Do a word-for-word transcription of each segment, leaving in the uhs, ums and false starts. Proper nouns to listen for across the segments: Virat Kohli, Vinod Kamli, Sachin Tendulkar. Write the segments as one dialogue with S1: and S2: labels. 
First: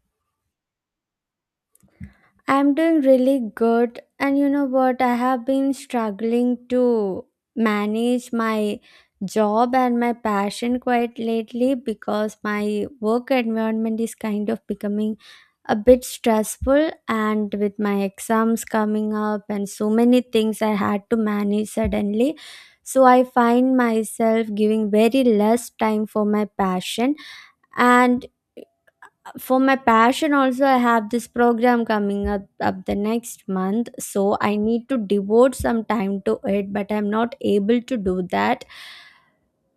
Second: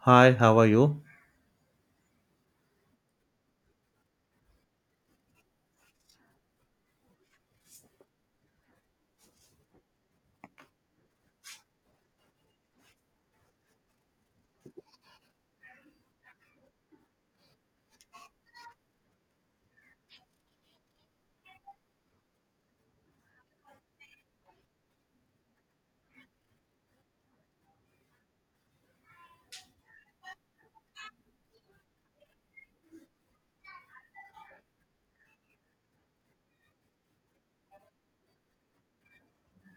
S1: Hi, how are you?
S2: I'm doing really good. And you know what? I have been struggling to manage my job and my passion quite lately because my work environment is kind of becoming a bit stressful. And with my exams coming up and so many things I had to manage suddenly. So I find myself giving very less time for my passion. And for my passion also I have this program coming up up the next month, so I need to devote some time to it, but I'm not able to do that.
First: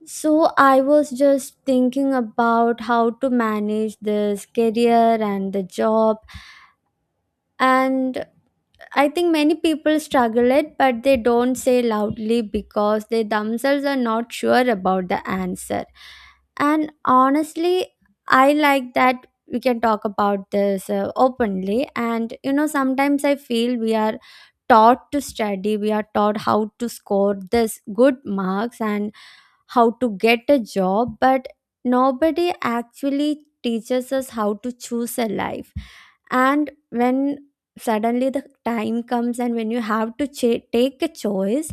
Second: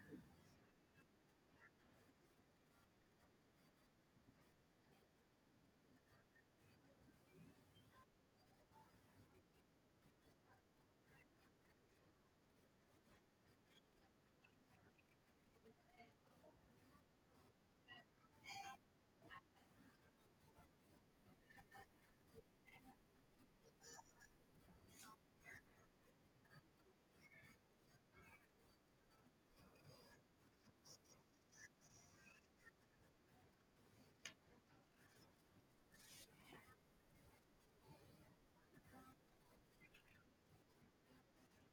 S2: So I was just thinking about how to manage this career and the job. And I think many people struggle it, but they don't say loudly because they themselves are not sure about the answer. And honestly, I like that we can talk about this uh, openly. And you know, sometimes I feel we are taught to study, we are taught how to score this good marks, and how to get a job, but nobody actually teaches us how to choose a life. And when suddenly the time comes and when you have to ch- take a choice,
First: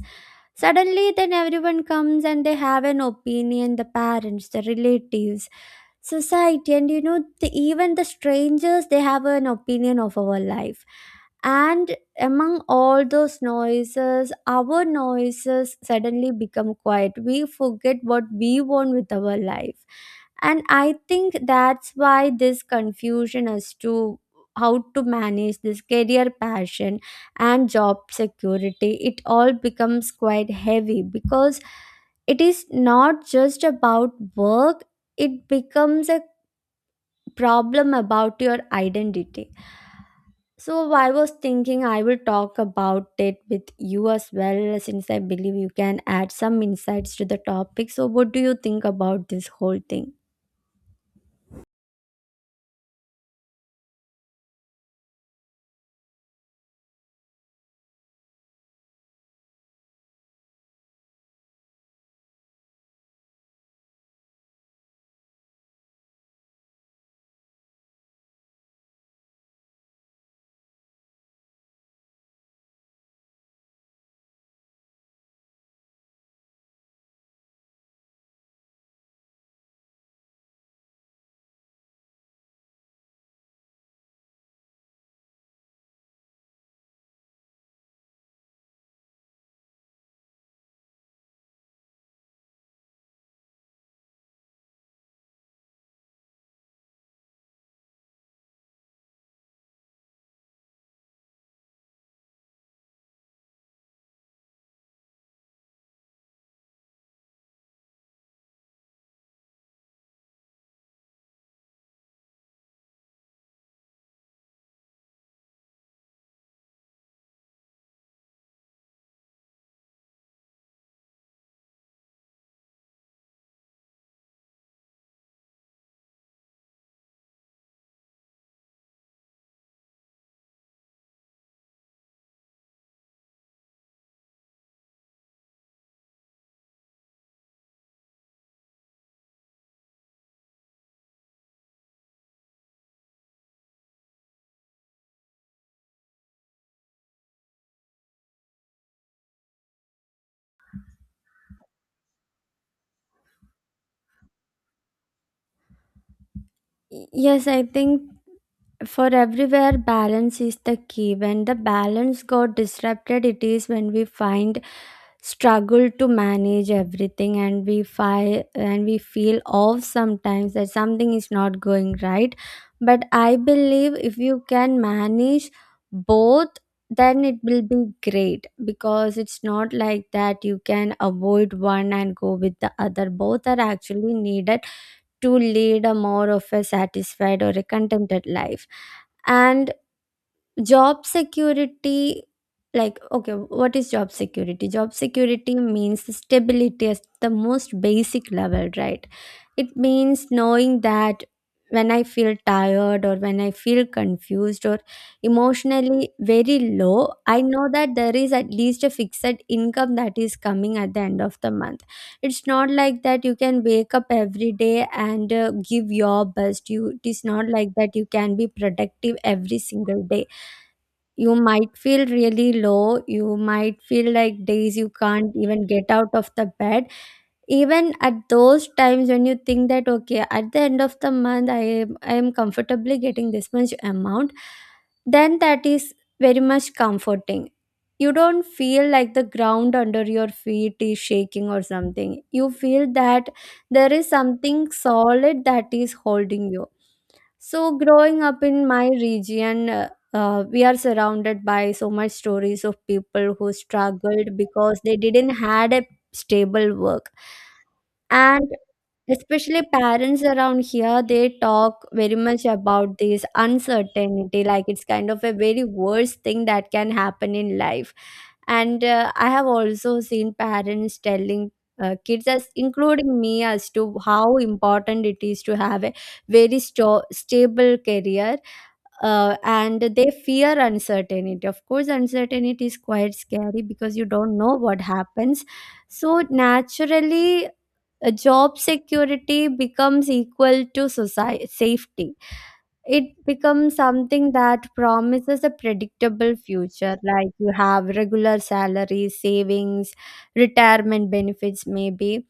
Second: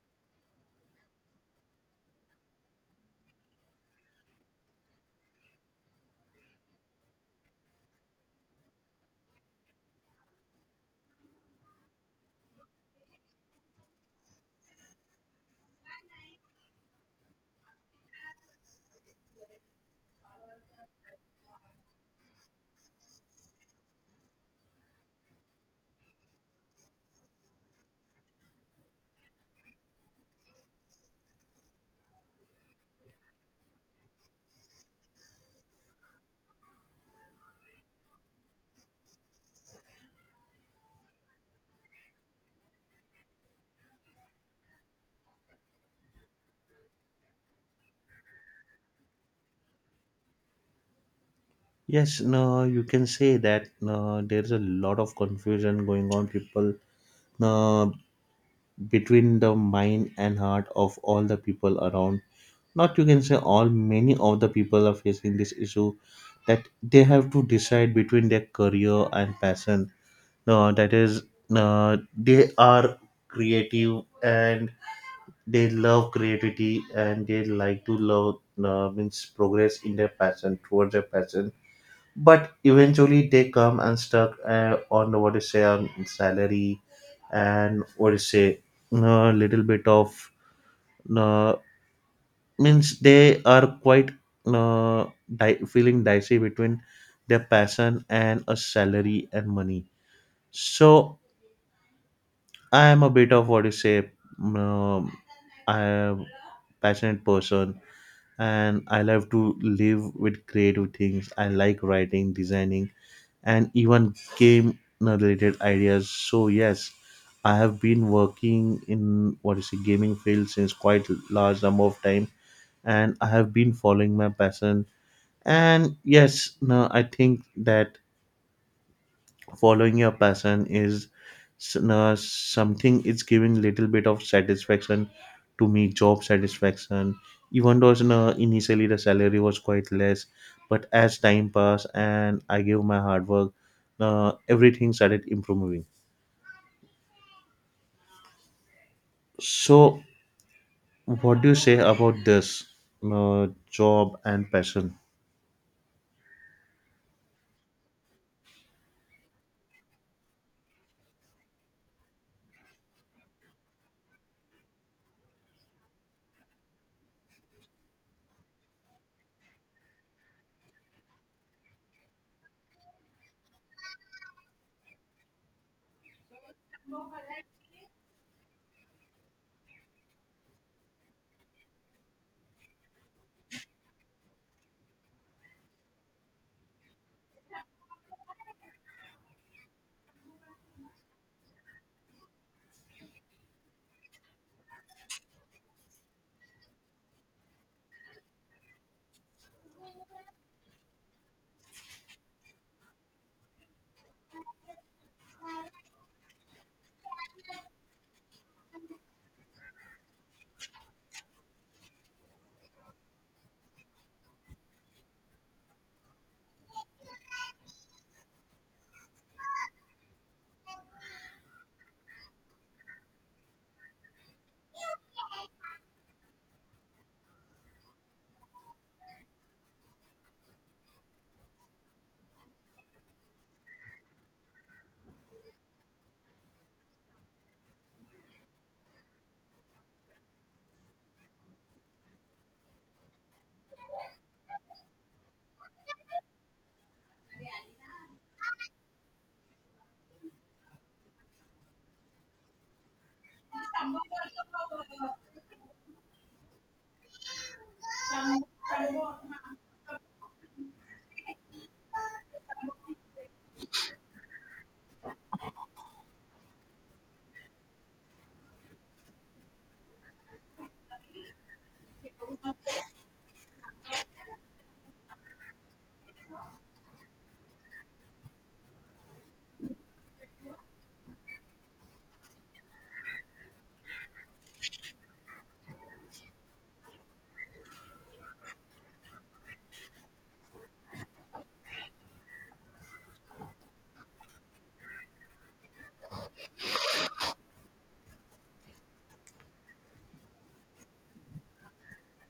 S2: suddenly then everyone comes and they have an opinion, the parents, the relatives, society, and you know the, even the strangers, they have an opinion of our life, and among all those noises our noises suddenly become quiet, we forget what we want with our life. And I think that's why this confusion as to how to manage this career, passion, and job security, it all becomes quite heavy because it is not just about work, it becomes a problem about your identity. So I was thinking I will talk about it with you as well, since I believe you can add some insights to the topic. So what do you think about this whole thing?
S1: Yes, no, you can say that no, there's a lot of confusion going on, people, no, between the mind and heart of all the people around. Not you can say all, many of the people are facing this issue that they have to decide between their career and passion. No, that is, no, they are creative and they love creativity and they like to love, no, means progress in their passion, towards their passion but eventually they come and stuck uh, on the, what do you say on salary and what do you say a little bit of uh, means they are quite uh, di- feeling dicey between their passion and a salary and money. So I am a bit of what you say. um, I am passionate person and I love to live with creative things. I like writing, designing, and even game related ideas. So yes, I have been working in what is a gaming field since quite large number of time, and I have been following my passion. And yes, no, I think that following your passion is s- uh, something it's giving little bit of satisfaction to me, job satisfaction, even though you initially the salary was quite less but as time passed and I gave my hard work, uh, everything started improving. So what do you say about this uh, job and passion?
S2: Yes, I think for everywhere balance is the key. When the balance got disrupted, it is when we find struggle to manage everything, and we fi- and we feel off sometimes, that something is not going right. But I believe if you can manage both, then it will be great, because it's not like that you can avoid one and go with the other. Both are actually needed to lead a more of a satisfied or a contented life. And job security, like, okay, what is job security? Job security means stability at the most basic level, right? It means knowing that when I feel tired or when I feel confused or emotionally very low, I know that there is at least a fixed income that is coming at the end of the month. It's not like that you can wake up every day and uh, give your best. You, it is not like that you can be productive every single day. You might feel really low. You might feel like days you can't even get out of the bed. Even at those times, when you think that okay, at the end of the month i am i am comfortably getting this much amount, then that is very much comforting. You don't feel like the ground under your feet is shaking or something. You feel that there is something solid that is holding you. So growing up in my region, uh, uh, we are surrounded by so much stories of people who struggled because they didn't had a stable work. And especially parents around here, they talk very much about this uncertainty, like it's kind of a very worst thing that can happen in life. And uh, I have also seen parents telling uh, kids, as including me, as to how important it is to have a very sto- stable career. Uh, and they fear uncertainty. Of course, uncertainty is quite scary because you don't know what happens. So naturally, uh, job security becomes equal to society safety. It becomes something that promises a predictable future, like you have regular salaries, savings, retirement benefits maybe.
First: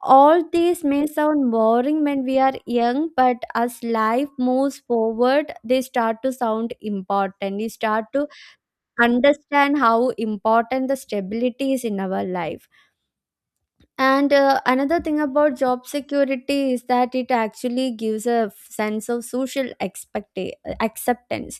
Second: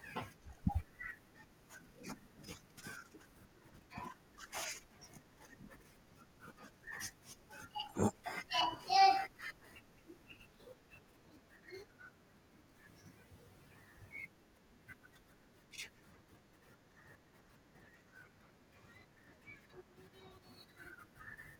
S2: All these may sound boring when we are young, but as life moves forward they start to sound important. You start to understand how important the stability is in our life. And uh, another thing about job security is that it actually gives a sense of social expect- acceptance.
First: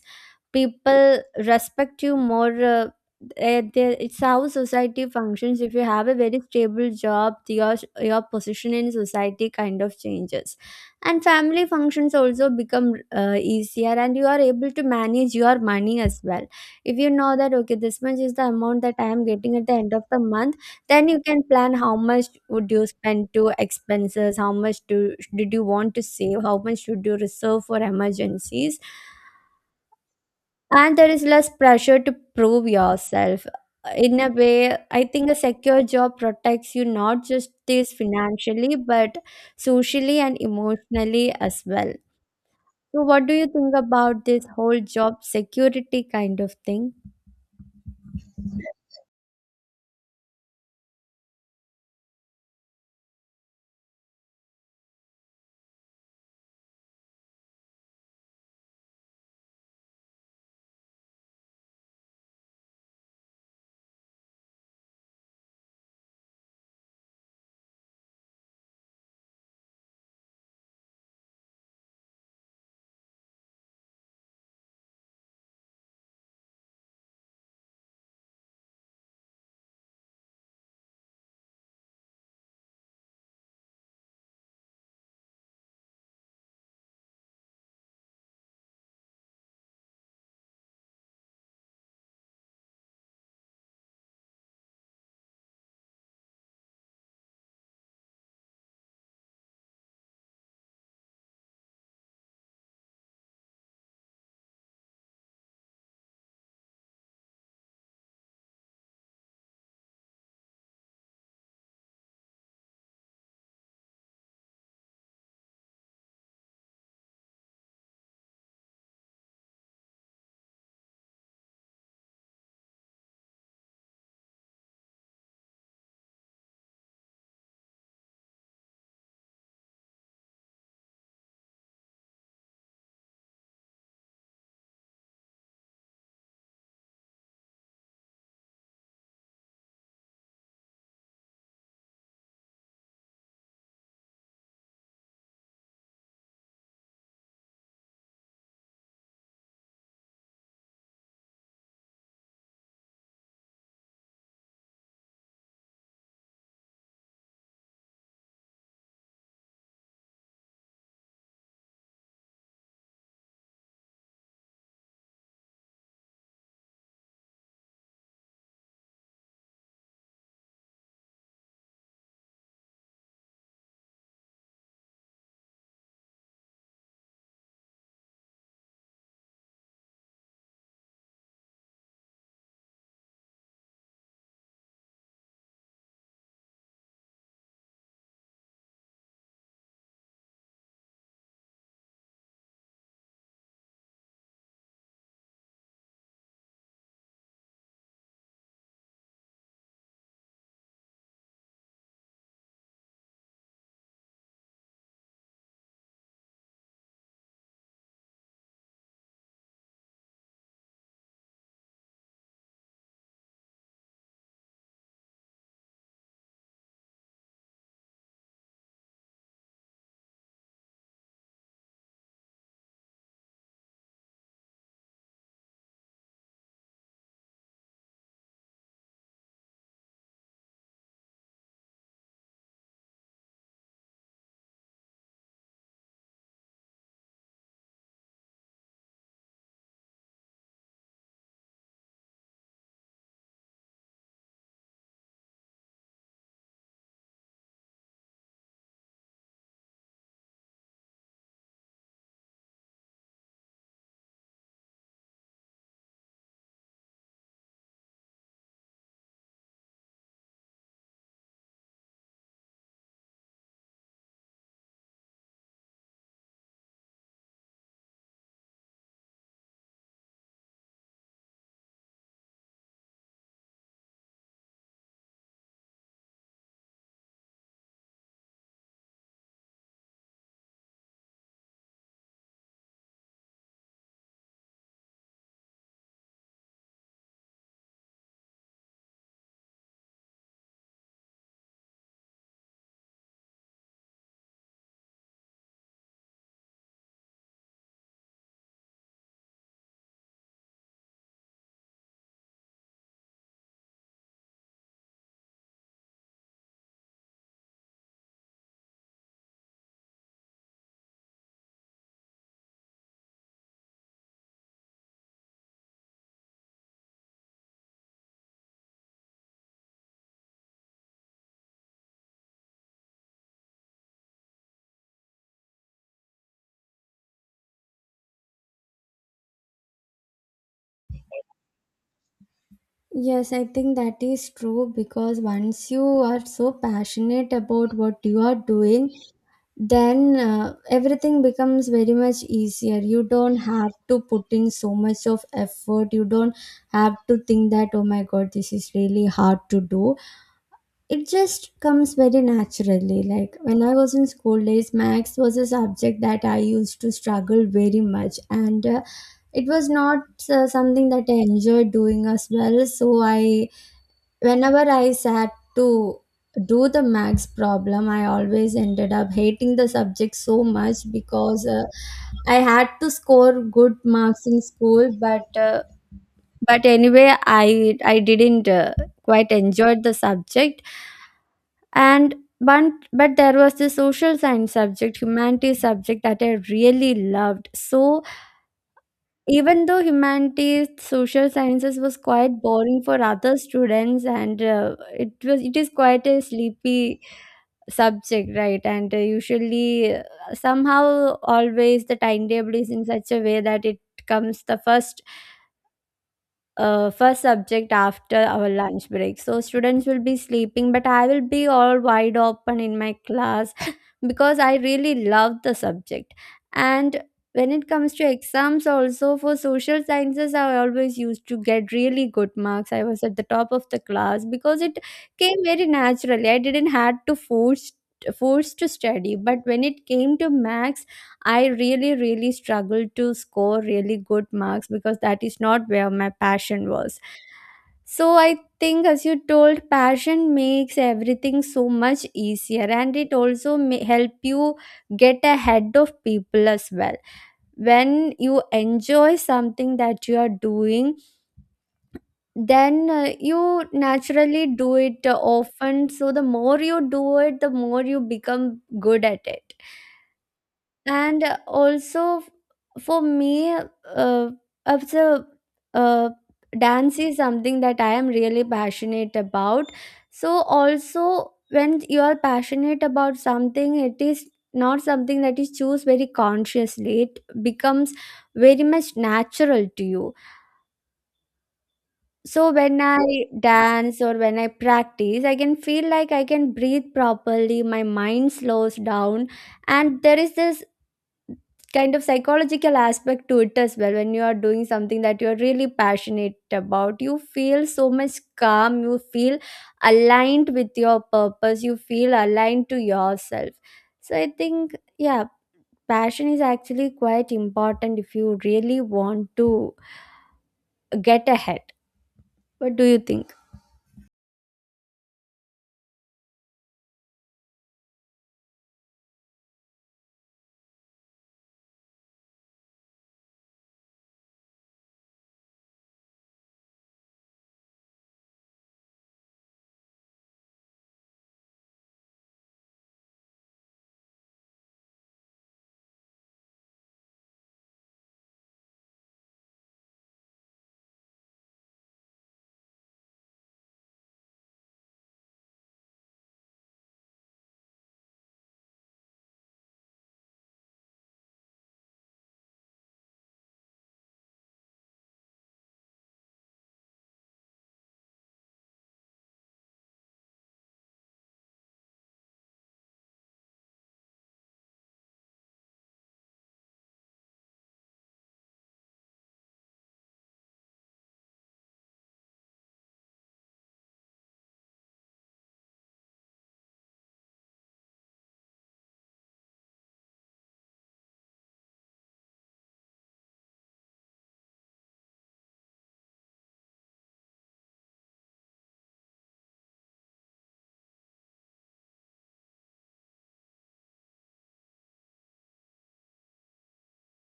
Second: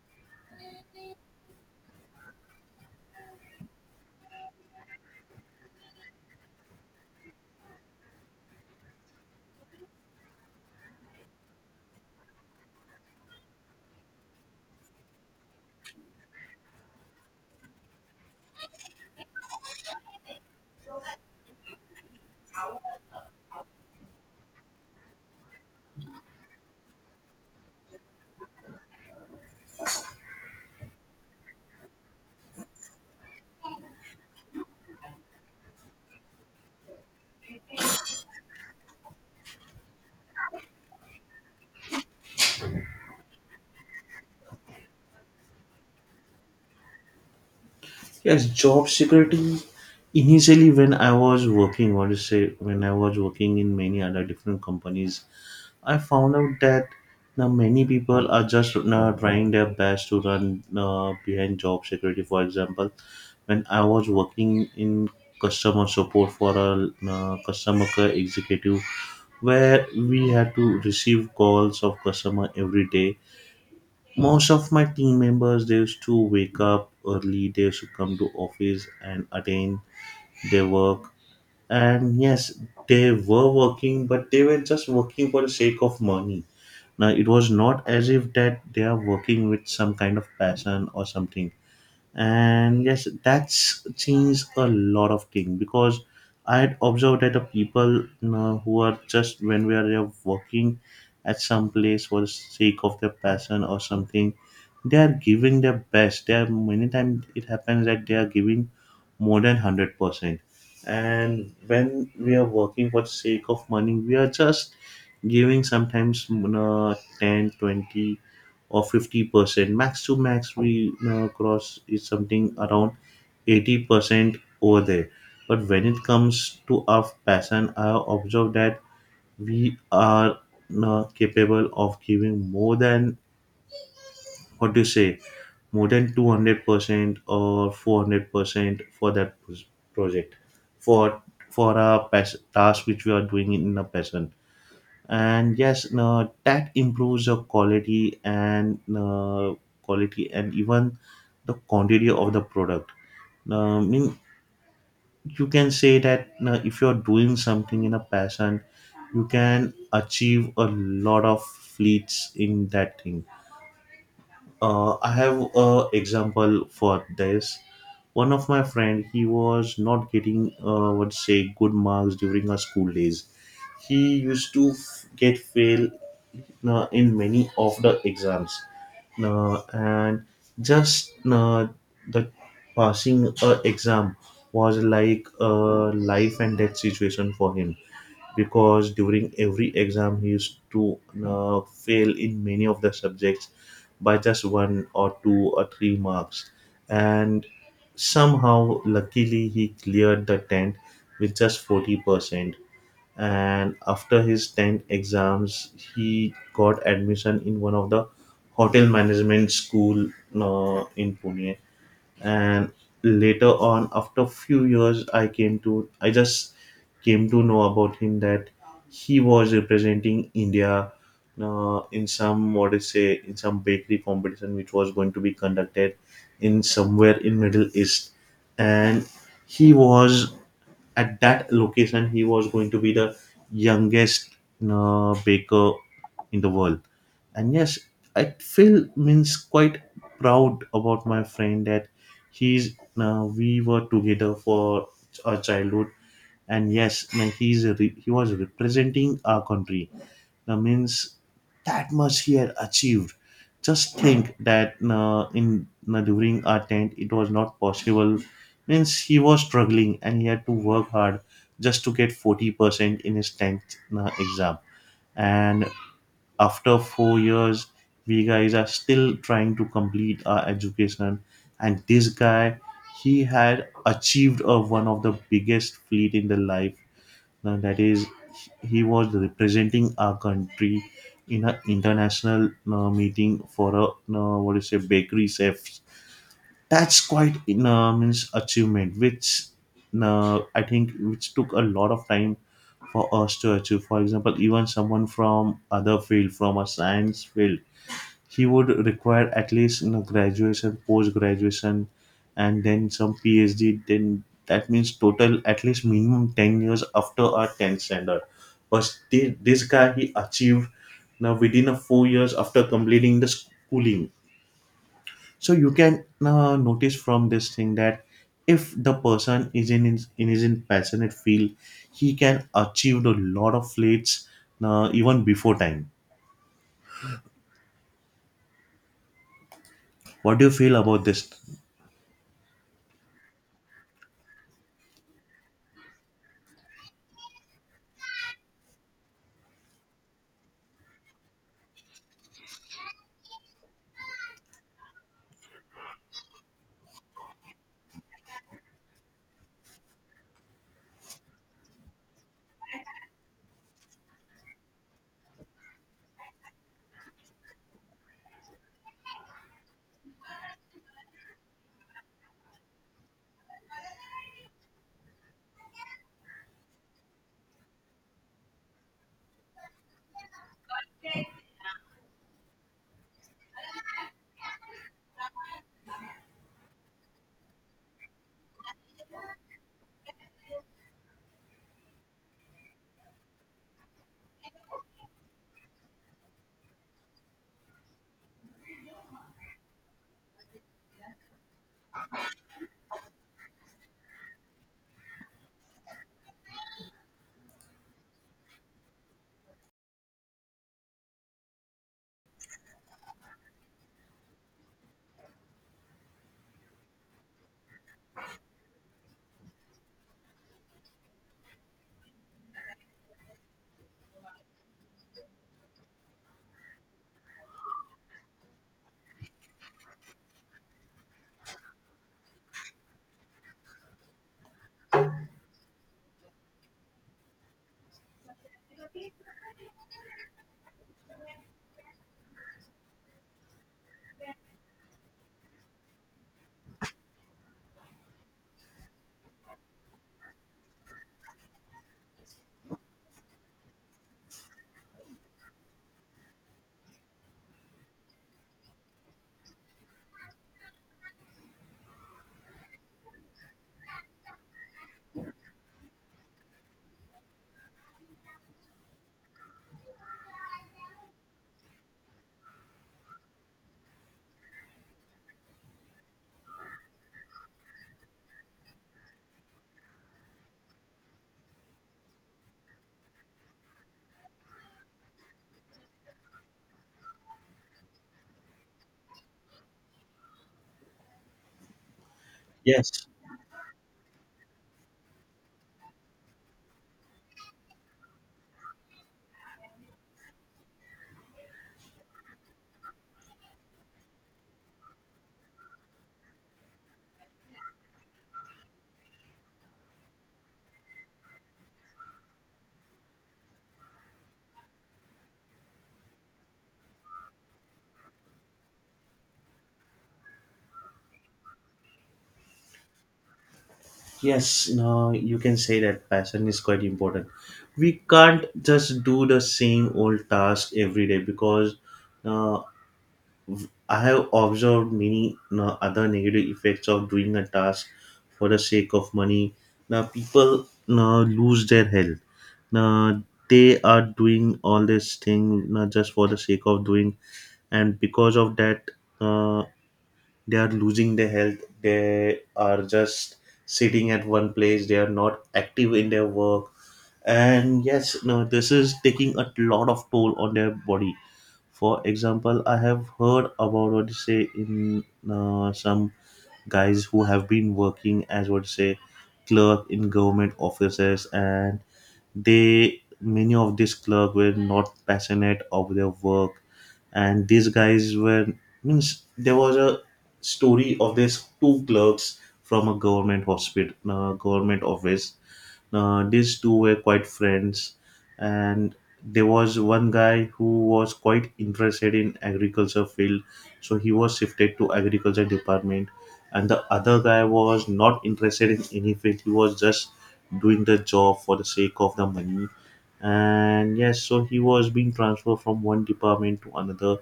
S2: People respect you more. Uh, eh, they- it's how society functions. If you have a very stable job, your your position in society kind of changes, and family functions also become uh, easier, and you are able to manage your money as well. If you know that okay, this much is the amount that I am getting at the end of the month, then you can plan how much would you spend to expenses, how much do did you want to save, how much should you reserve for emergencies. And there is less pressure to prove yourself, in a way. I think a secure job protects you not just this financially but socially and emotionally as well. So what do you think about this whole job security kind of thing?
S1: Yes, job security. Initially, when I was working, what to say, when I was working in many other different companies, I found out that now many people are just now trying their best to run uh, behind job security. For example, when I was working in customer support for a uh, customer care executive, where we had to receive calls of customer every day. Most of my team members, they used to wake up early. They used to come to office and attend their work. And yes, they were working, but they were just working for the sake of money. Now, it was not as if that they are working with some kind of passion or something. And yes, that's changed a lot of thing because I had observed that the people, you know, who are just when we are there working at some place for the sake of their passion or something, they are giving their best. They are many times it happens that they are giving more than one hundred percent. And when we are working for the sake of money, we are just giving sometimes, you know, ten twenty or fifty percent max to max we, you know, cross is something around eighty percent over there. But when it comes to our passion, I observe that we are, you know, capable of giving more than what do you say more than two hundred percent or four hundred percent for that pos- project, for for a pas- task which we are doing in a passion. And yes, no, that improves the quality and uh, quality and even the quantity of the product. uh, I mean, you can say that uh, if you're doing something in a passion, you can achieve a lot of fleets in that thing. uh, I have a example for this. One of my friend, he was not getting uh, would say good marks during our school days. He used to f- get fail uh, in many of the exams. Uh, and just uh, The passing a exam was like a life and death situation for him because during every exam he used to uh, fail in many of the subjects by just one or two or three marks. And somehow luckily he cleared the tenth with just forty percent. And after his tenth exams he got admission in one of the hotel management school uh, in Pune. And later on after few years I came to I just came to know about him that he was representing India uh, in some what is say in some bakery competition which was going to be conducted in somewhere in Middle East. And he was at that location he was going to be the youngest uh, baker in the world. And yes, I feel means quite proud about my friend that he's uh, we were together for our childhood. And yes man, he's a re- he was representing our country. That means that much he had achieved. Just think that uh, in uh, during our tent it was not possible. Means he was struggling and he had to work hard just to get forty percent in his tenth na- exam. And after four years, we guys are still trying to complete our education. And this guy, he had achieved uh, one of the biggest feat in the life. Now that is, he was representing our country in an international uh, meeting for a uh, what do you say bakery chef. That's quite in uh, means achievement which uh, I think which took a lot of time for us to achieve. For example, even someone from other field, from a science field, he would require at least, you know, graduation, post graduation, and then some PhD. Then that means total at least minimum ten years after our tenth standard. But thi- this guy he achieved now within a four years after completing the schooling. So you can uh, notice from this thing that if the person is in his, in his in passionate field, he can achieve a lot of feats uh, even before time. What do you feel about this?
S2: Yes, I think that is true, because once you are so passionate about what you are doing, then uh, everything becomes very much easier. You don't have to put in so much of effort. You don't have to think that, oh my god, this is really hard to do. It just comes very naturally. Like when I was in school days, max was a subject that I used to struggle very much. And uh, it was not uh, something that I enjoyed doing as well. So I, whenever I sat to do the max problem, I always ended up hating the subject so much because uh, I had to score good marks in school, but uh, but anyway, I I didn't uh, quite enjoy the subject and. But, but there was the social science subject, humanities subject that I really loved. So even though humanities, social sciences was quite boring for other students, and uh, it was, it is quite a sleepy subject, right? And uh, usually, uh, somehow, always the timetable is in such a way that it comes the first uh, first subject after our lunch break. So students will be sleeping, but I will be all wide open in my class because I really love the subject. And when it comes to exams, also for social sciences, I always used to get really good marks. I was at the top of the class because it came very naturally. I didn't had to force force to study, but when it came to maths. I really, really struggled to score really good marks because that is not where my passion was. So I think, as you told, passion makes everything so much easier, and it also may help you get ahead of people as well. When you enjoy something that you are doing, then uh, you naturally do it uh, often. So the more you do it, the more you become good at it. And also for me, uh, also, uh, dance is something that I am really passionate about. So also, when you are passionate about something, it is not something that is choose very consciously, it becomes very much natural to you. So when I
S1: Yes.
S2: dance or when I practice, I can feel like I can breathe properly, my mind slows down, and there is this kind of psychological aspect to it as well. When you are doing something that you are really passionate about, you feel so much calm, you feel aligned with your purpose, you feel aligned to yourself. So I think, yeah, passion is actually quite important if you really want to get ahead. What do you think?
S1: Yes, no, you can say that passion is quite important. We can't just do the same old task every day because uh, I have observed many uh, other negative effects of doing a task for the sake of money. Now people uh, lose their health. Now they are doing all this thing not just for the sake of doing, and because of that, uh, they are losing their health. They are just sitting at one place. They are not active in their work, and yes, no, this is taking a lot of toll on their body. For example, I have heard about what you say in uh, some guys who have been working as what you say clerk in government offices, and they many of these clerk were not passionate of their work, and these guys were means there was a story of these two clerks from a government hospital, uh, government office. Uh, these two were quite friends, and there was one guy who was quite interested in agriculture field, so he was shifted to agriculture department, and the other guy was not interested in any field. He was just doing the job for the sake of the money. And yes, so he was being transferred from one department to another.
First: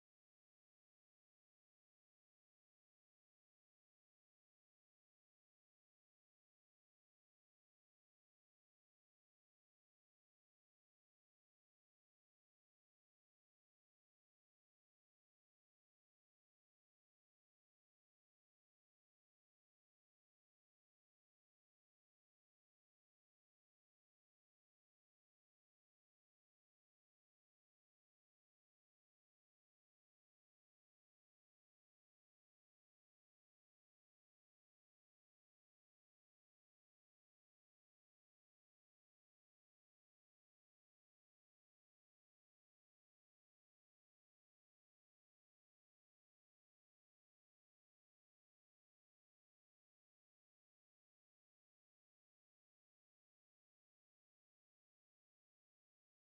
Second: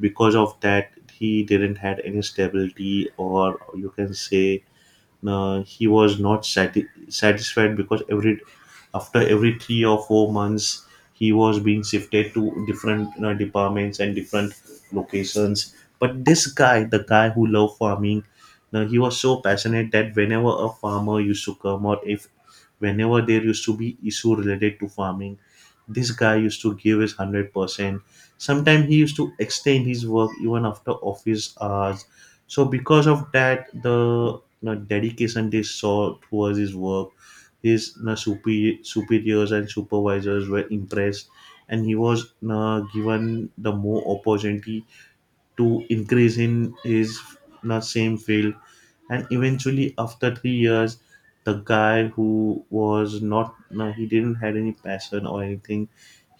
S1: Because of that he didn't had any stability or you can say uh, he was not sati- satisfied because every after every three or four months he was being shifted to different, you know, departments and different locations. But this guy, the guy who loved farming, now he was so passionate that whenever a farmer used to come or if whenever there used to be issue related to farming, this guy used to give his one hundred percent. Sometimes he used to extend his work even after office hours. So because of that the na dedication they saw towards his work. His na superi- superiors and supervisors were impressed, and he was na given the more opportunity to increase in his na same field. And eventually, after three years, the guy who was not na he didn't had any passion or anything.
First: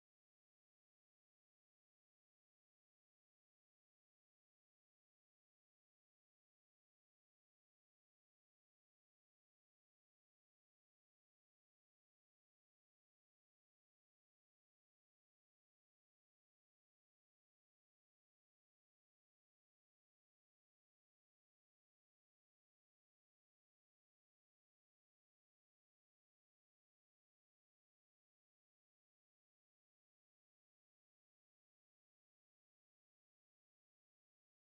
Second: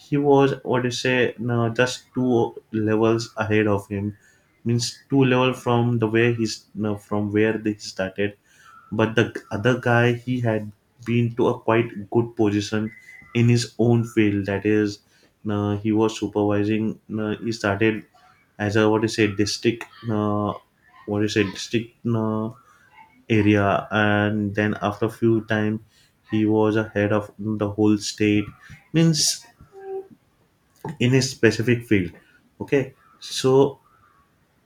S1: He was what do you say na just two levels ahead of him. Means two level from the way he's no, from where they started. But the other guy, he had been to a quite good position in his own field. That is, uh, he was supervising. Uh, he started as a what do you say district, uh, what do you say district uh, area, and then after a few time, he was a head of the whole state. Means in his specific field. Okay, so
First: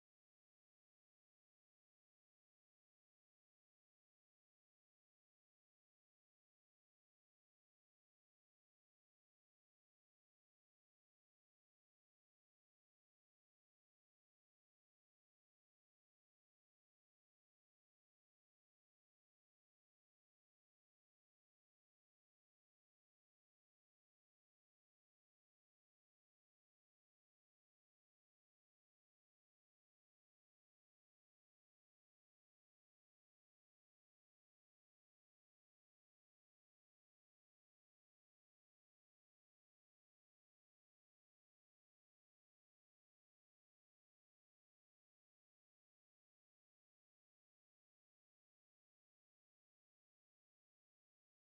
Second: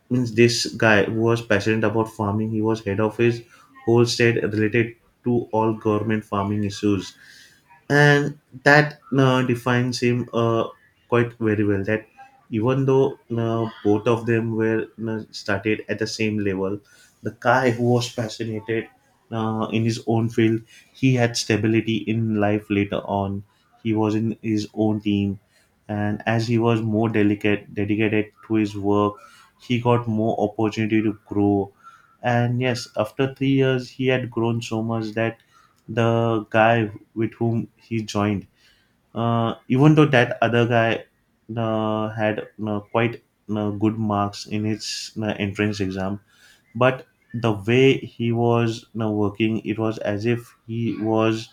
S1: means this guy who was passionate about farming, he was head of his whole state related to all government farming issues. And that uh, defines him uh, quite very well that even though uh, both of them were uh, started at the same level, the guy who was passionate uh, in his own field, he had stability in life later on. He was in his own team, and as he was more delicate dedicated to his work, he got more opportunity to grow. And yes, after three years he had grown so much that the guy with whom he joined. Uh, even though that other guy uh, had uh, quite uh, good marks in his uh, entrance exam, but the way he was uh, working, it was as if he was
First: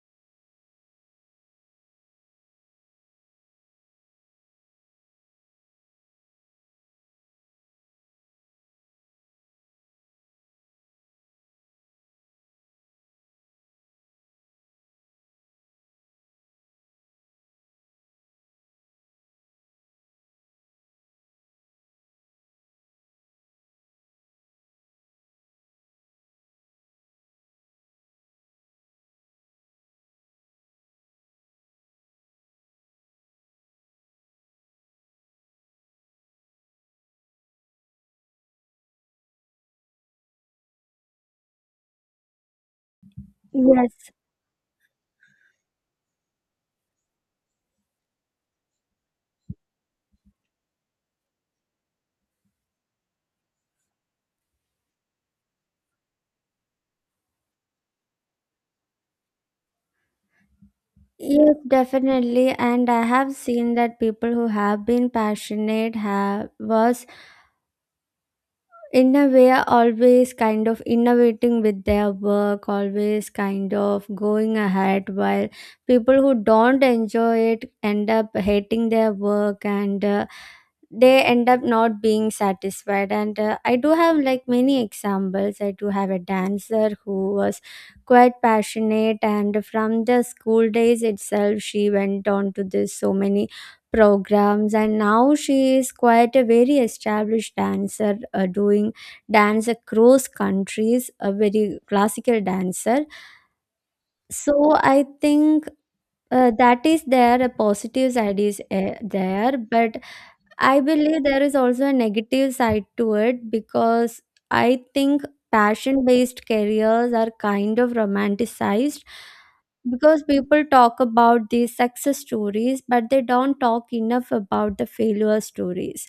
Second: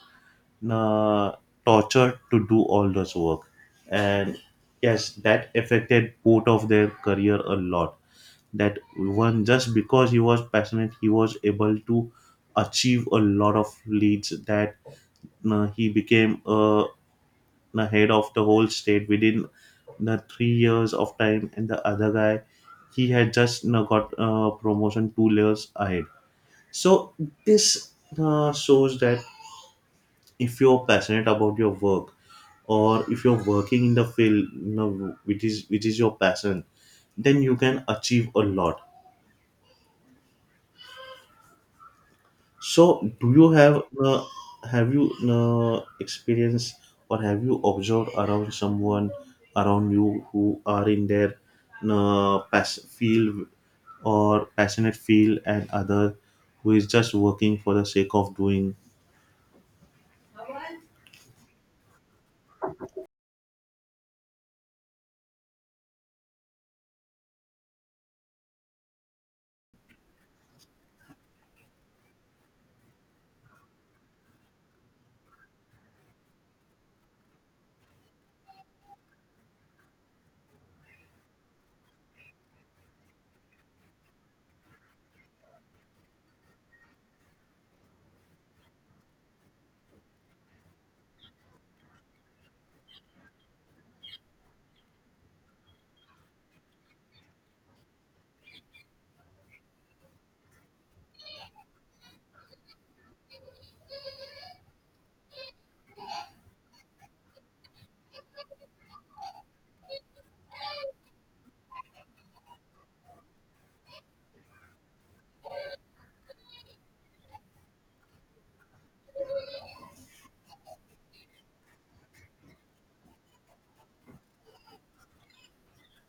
S1: uh, tortured to do all this work. And yes, that affected both of their career a lot. That one, just because he was passionate, he was able to achieve a lot of leads that uh, he became a ahead of the whole state within the three years of time. And the other guy, he had just you know, got uh, promotion two layers ahead. So this uh, shows that if you're passionate about your work, or if you're working in the field, you know, which is which is your passion, then you can achieve a lot. So, do you have
S2: Yes,
S1: uh, have you uh, experienced, or have you observed around someone around you who are in their uh, pass- field or passionate field, and other who is just working for the sake of doing?
S2: yes, definitely. And I have seen that people who have been passionate have was in a way always kind of innovating with their work, always kind of going ahead, while people who don't enjoy it end up hating their work, and uh, they end up not being satisfied. And uh, I do have like many examples. I do have a dancer who was quite passionate, and from the school days itself she went on to this so many programs, and now she is quite a very established dancer, uh, doing dance across countries, a very classical dancer. So I think uh, that is there, a positive side is uh, there, but I believe there is also a negative side to it because I think passion based careers are kind of romanticized, because people talk about these success stories, but they don't talk enough about the failure stories.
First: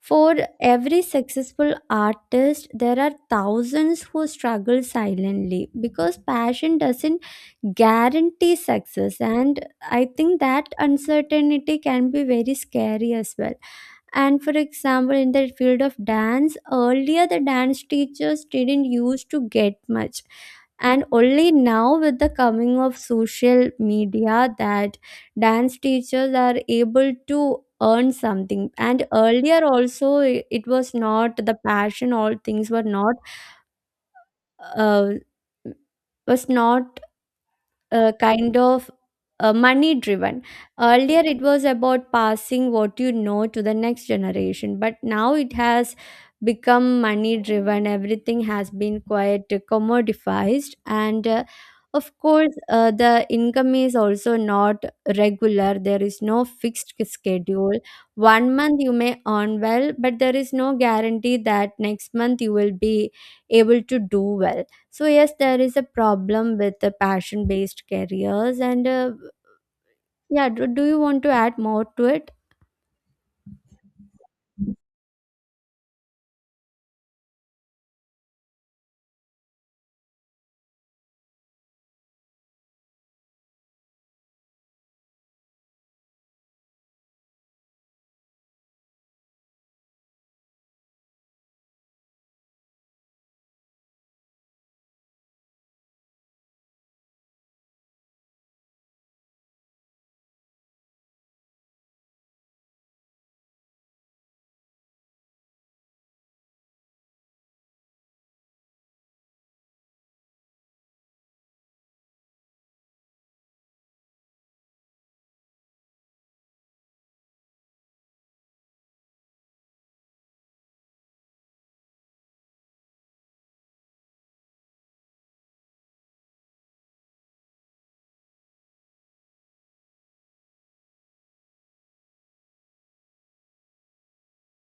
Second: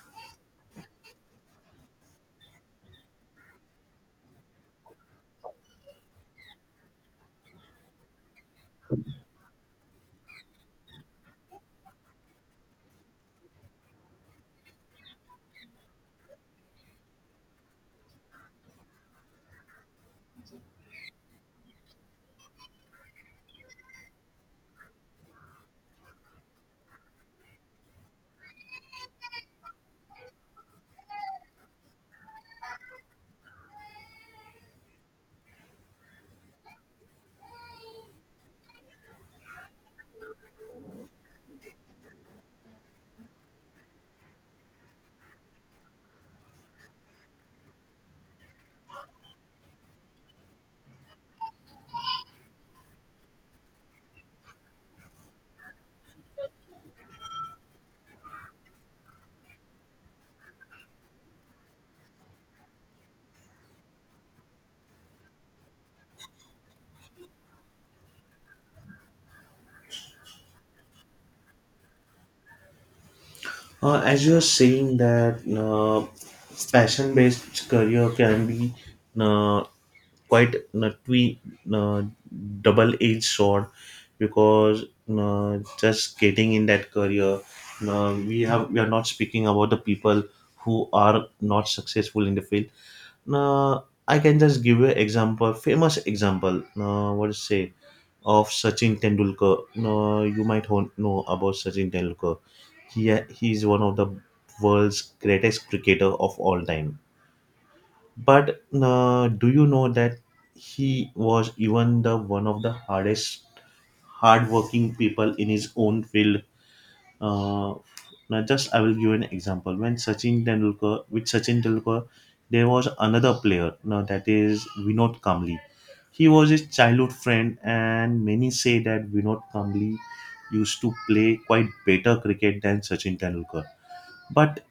S2: For every successful artist, there are thousands who struggle silently, because passion doesn't guarantee success. And I think that uncertainty can be very scary as well. And for example, in the field of dance, earlier the dance teachers didn't used to get much. And only now, with the coming of social media, that dance teachers are able to earn something. And earlier, also, i- it was not the passion, all things were not, uh, was not uh, kind of uh, money driven. Earlier, it was about passing what you know to the next generation, but now it has become money driven. Everything has been quite commodified, and uh, of course, uh, the income is also not regular. There is no fixed schedule. One month you may earn well, but there is no guarantee that next month you will be able to do well. So yes, there is a problem with the passion-based careers, and uh, yeah, do, do you want to add more to it?
S1: Uh, as you are saying that uh, passion-based career can be uh, quite a twi- uh, double-edged sword, because uh, just getting in that career, uh, we have we are not speaking about the people who are not successful in the field. Uh, I can just give you an example, famous example. Uh, what to say? Of Sachin Tendulkar, no, you might hon- know about Sachin Tendulkar. He he is one of the world's greatest cricketer of all time. But uh, do you know that he was even the one of the hardest, hardworking people in his own field? Uh, now, just I will give an example. When Sachin Tendulkar, with Sachin Tendulkar, there was another player. Now that is Vinod Kamli. He was his childhood friend, and many say that Vinod Kamli used to play quite better cricket than Sachin Tendulkar. But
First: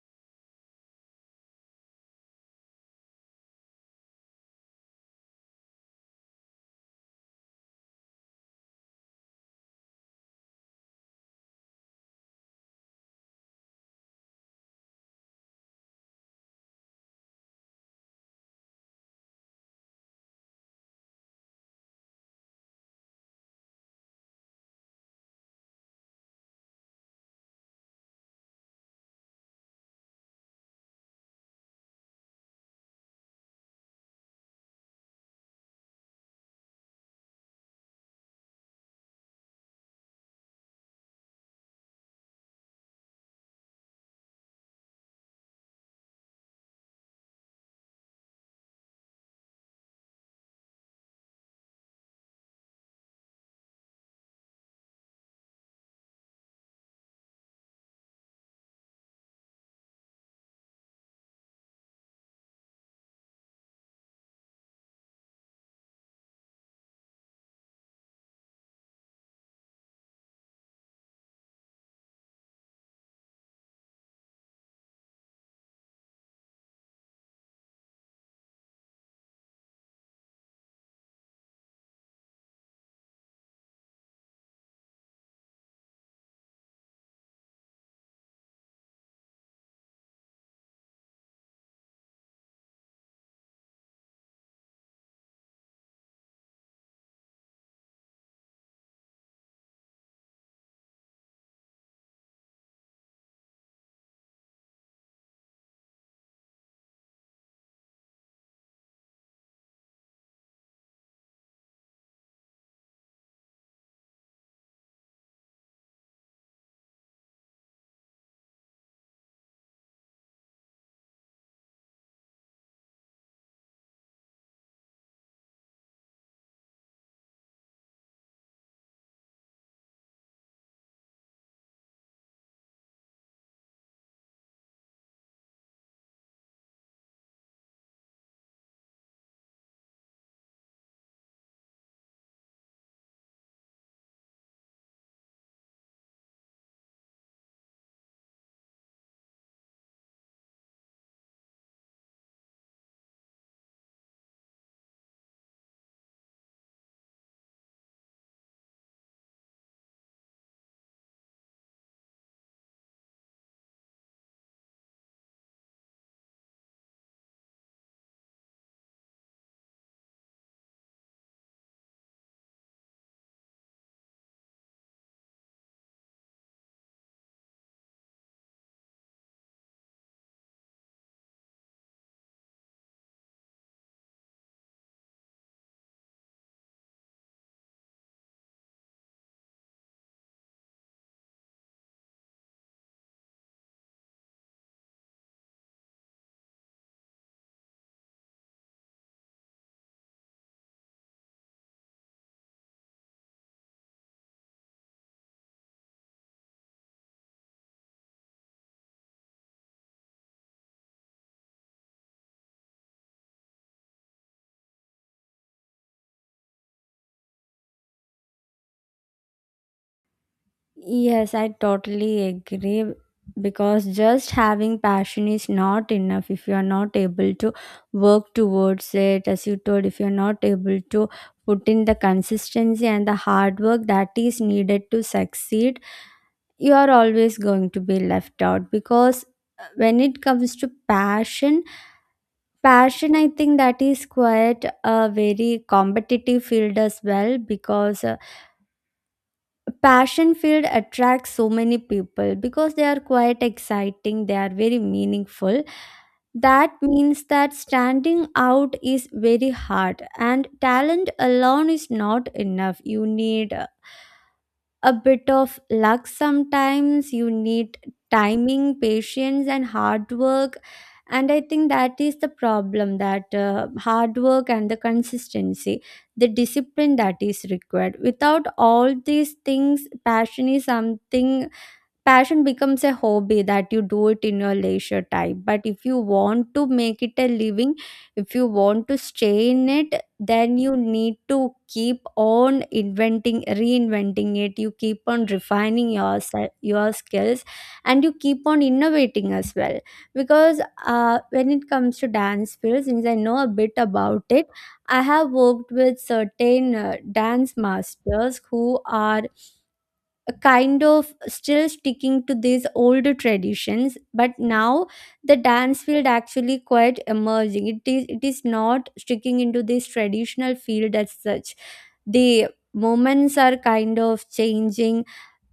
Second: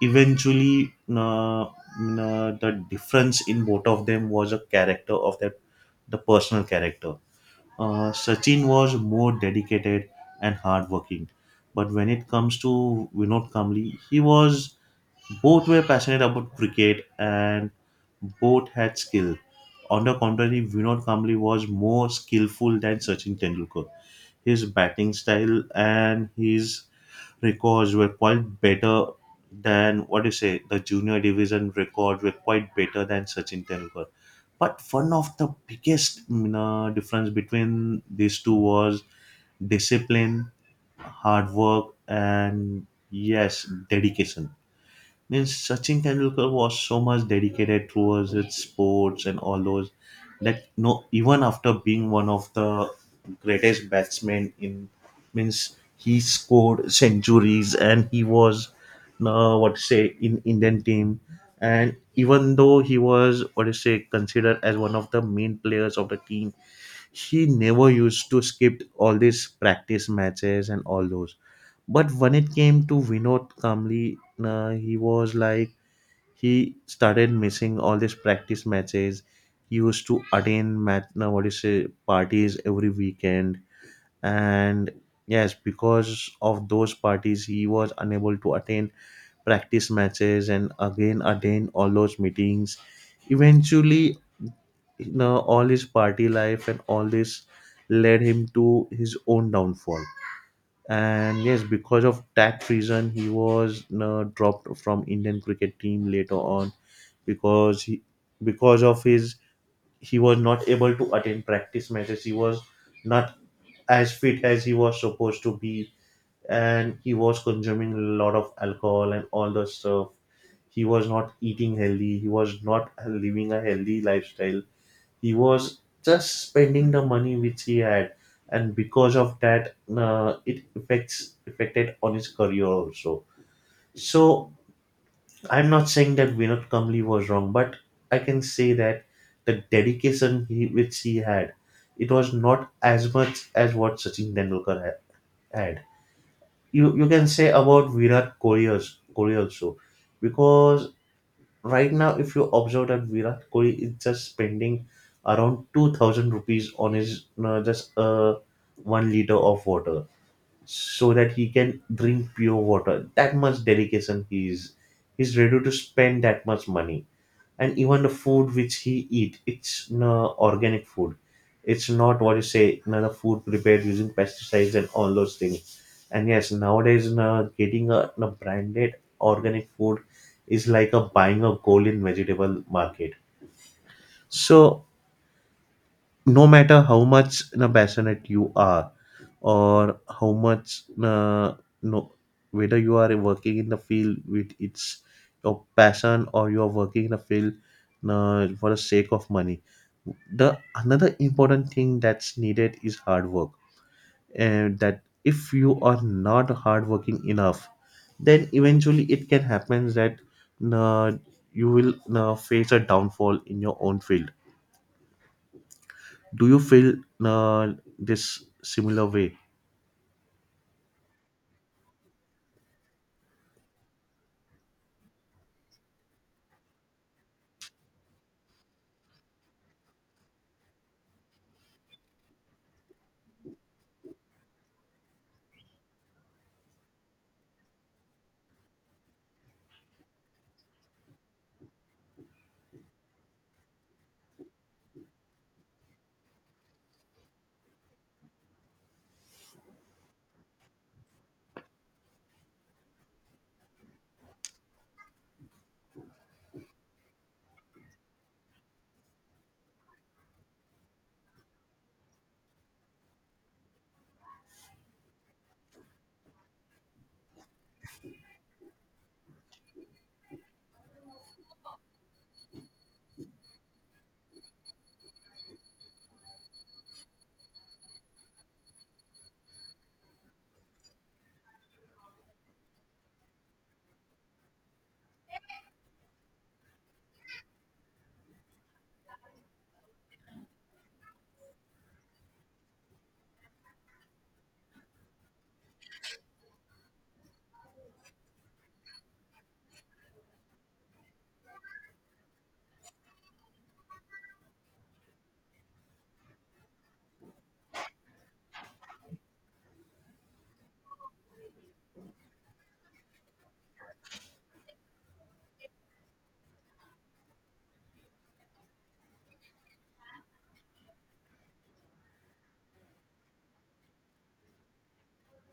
S1: eventually, uh, uh, the difference in both of them was a character of that, the personal character. Uh, sachin was more dedicated and hardworking. But when it comes to Vinod Kamli, he was, both were passionate about cricket, and both had skill. On the contrary, Vinod Kamli was more skillful than Sachin Tendulkar. His batting style and his records were quite better than, what do you say, the junior division records were quite better than Sachin Tendulkar. But one of the biggest, you know, difference between these two was discipline, hard work, and yes, dedication. Means Sachin Tendulkar was so much dedicated towards its sports and all those, that no, even after being one of the greatest batsmen in, means he scored centuries and he was, uh, what to say, in Indian team, and even though he was, what to say, considered as one of the main players of the team, she never used to skip all these practice matches and all those. But when it came to Vinod Kamli, uh, he was like, he started missing all these practice matches. He used to attend mat, no, what do you say, parties every weekend, and yes, because of those parties, he was unable to attend practice matches and again attend all those meetings. Eventually, you know, all his party life and all this led him to his own downfall. And yes, because of that reason, he was, you know, dropped from Indian cricket team later on, because he, because of his, he was not able to attend practice matches. He was not as fit as he was supposed to be, and he was consuming a lot of alcohol and all the stuff. He was not eating healthy. He was not living a healthy lifestyle. He was just spending the money which he had, and because of that, uh, it affects affected on his career also. So I'm not saying that Vinod Kamli was wrong, but I can say that the dedication he, which he had, it was not as much as what Sachin Tendulkar ha- had. You you can say about Virat Kohli als- Kohli also, because right now, if you observe that Virat Kohli is just spending around two thousand rupees on his uh, just uh, one liter of water, so that he can drink pure water. That much dedication he is, he's ready to spend that much money. And even the food which he eat, it's no, organic food. It's not, what you say, no, the food prepared using pesticides and all those things. And yes, nowadays, no, getting a no, branded organic food is like a buying a gold in vegetable market. So no matter how much, no, passionate you are, or how much uh, no, whether you are working in the field with it's your passion, or you are working in the field uh, for the sake of money, the another important thing that's needed is hard work. And that if you are not hardworking enough, then eventually it can happen that uh, you will uh, face a downfall in your own field. Do you feel uh, this similar way?
S2: Yes, I totally agree, because just having passion is not enough. If you are not able to work towards it, as you told, if you're not able to put in the consistency and the hard work that is needed to succeed, you are always going to be left out, because uh, when it comes to passion Passion, I think that is quite a very competitive field as well, because uh, passion field attracts so many people because they are quite exciting, they are very meaningful. That means that standing out is very hard and talent alone is not enough. You need uh, a bit of luck. Sometimes you need timing, patience and hard work. And I think that is the problem, that uh, hard work and the consistency, the discipline that is required. Without all these things, passion is something, passion becomes a hobby that you do it in your leisure time. But if you want to make it a living, if you want to stay in it, then you need to keep on inventing reinventing it. You keep on refining your se- your skills, and you keep on innovating as well. Because uh, when it comes to dance field, since I know a bit about it, I have worked with certain uh, dance masters who are a kind of still sticking to these older traditions. But now the dance field actually quite emerging, it is it is not sticking into this traditional field as such. The moments are kind of changing.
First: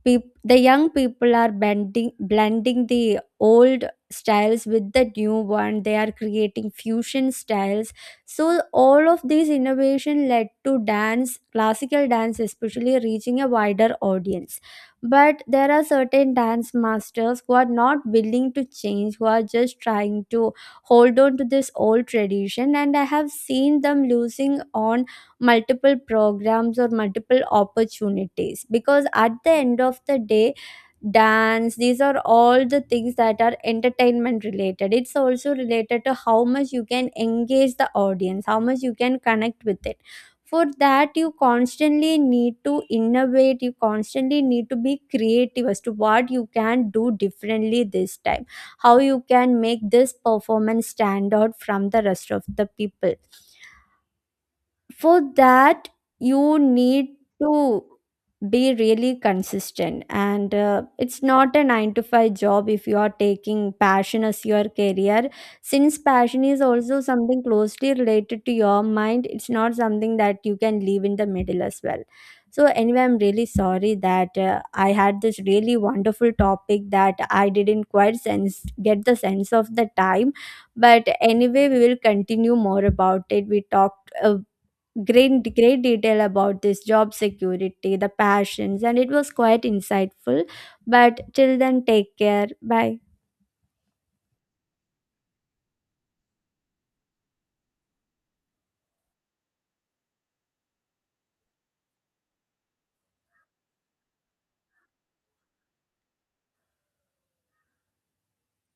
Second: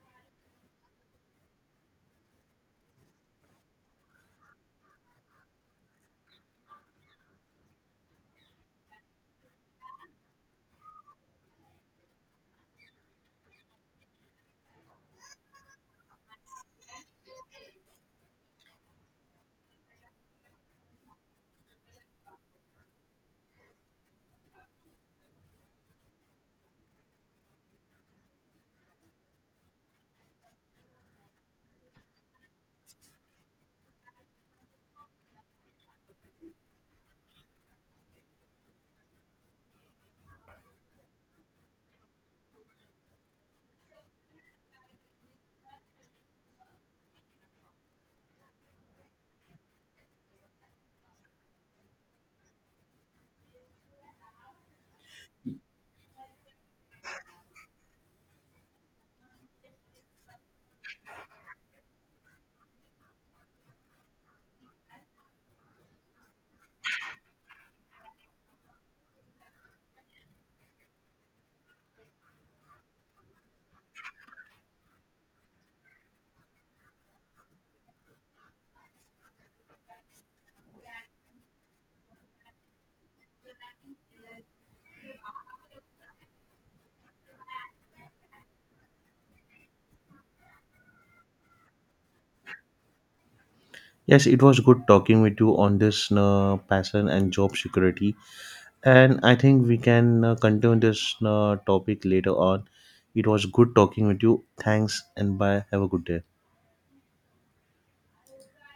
S2: Peop The young people are bending blending the old styles with the new one. They are creating fusion styles. So all of these innovation led to dance classical dance especially reaching a wider audience. But there are certain dance masters who are not willing to change, who are just trying to hold on to this old tradition, and I have seen them losing on multiple programs or multiple opportunities, because at the end of the day, dance, these are all the things that are entertainment related. It's also related to how much you can engage the audience, how much you can connect with it. For that, you constantly need to innovate, you constantly need to be creative as to what you can do differently this time, how you can make this performance stand out from the rest of the people. For that, you need to be really consistent, and uh, it's not a nine to five job if you are taking passion as your career. Since passion is also something closely related to your mind, it's not something that you can leave in the middle as well. So anyway, I'm really sorry that uh, I had this really wonderful topic that I didn't quite sense get the sense of the time. But anyway, we will continue more about it. We talked a great great detail about this job security, the passions, and it was quite insightful. But till then, take care, bye.
S1: Yes, it was good talking with you on this uh, passion and job security. And I think we can uh, continue this uh, topic later on. It was good talking with you. Thanks and bye. Have a good day.